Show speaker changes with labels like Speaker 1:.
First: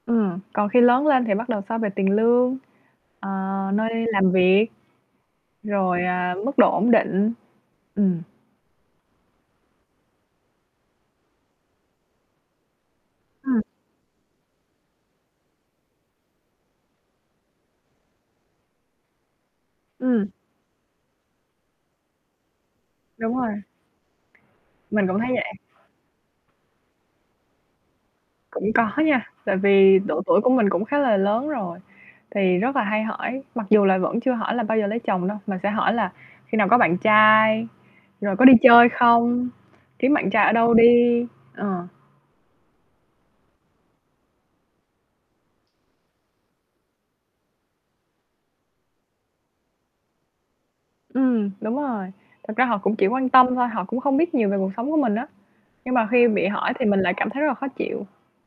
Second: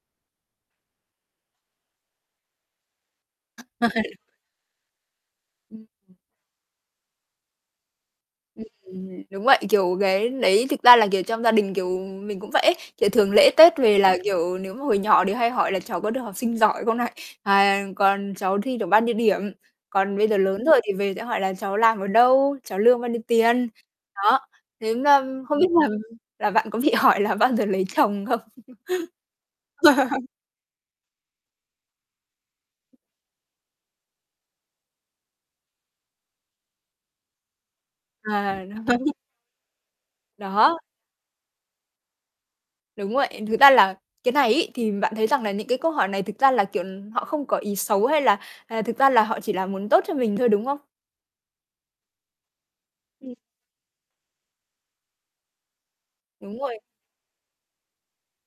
Speaker 1: Ừm. Còn khi lớn lên thì bắt đầu so về tiền lương, ờ, nơi làm việc.
Speaker 2: Ừm,
Speaker 1: Rồi,
Speaker 2: ừm.
Speaker 1: à, mức độ ổn định. Ừm.
Speaker 2: Ừm. Đúng vậy. Kiểu, cái đấy thực ra là, kiểu, trong gia đình, kiểu, mình cũng vậy ấy. Kiểu thường lễ
Speaker 1: Ừm.
Speaker 2: Tết về là, kiểu, nếu mà hồi nhỏ thì hay hỏi là cháu có được học sinh giỏi không này? À, còn cháu thi được bao nhiêu điểm? Còn bây
Speaker 1: Ừm.
Speaker 2: giờ lớn rồi thì về sẽ hỏi là cháu làm ở đâu, cháu lương bao nhiêu
Speaker 1: Đúng rồi.
Speaker 2: tiền? Đó, thế,
Speaker 1: Mình cũng
Speaker 2: à,
Speaker 1: thấy vậy.
Speaker 2: không biết là là bạn có bị hỏi là bao giờ lấy chồng không?
Speaker 1: Cũng có nha. Tại vì độ tuổi của mình cũng khá là lớn rồi, thì rất là hay hỏi, mặc dù là vẫn chưa hỏi là bao giờ lấy chồng đâu, mà sẽ hỏi là khi nào có bạn trai, rồi có đi
Speaker 2: Ờ.
Speaker 1: chơi không, kiếm bạn trai ở đâu
Speaker 2: Đó.
Speaker 1: đi. Ờ.
Speaker 2: Đúng vậy. Thực ra là cái này ấy, thì bạn thấy rằng là những cái câu hỏi này thực ra là, kiểu, họ không có ý xấu hay là, à, thực ra là họ chỉ là muốn tốt cho mình thôi, đúng không?
Speaker 1: Ừm, đúng rồi. Thực ra họ cũng chỉ quan
Speaker 2: Ừm.
Speaker 1: tâm thôi, họ cũng không biết nhiều về cuộc sống của mình á. Nhưng mà khi bị
Speaker 2: Đúng
Speaker 1: hỏi
Speaker 2: rồi.
Speaker 1: thì mình lại cảm thấy rất là khó chịu.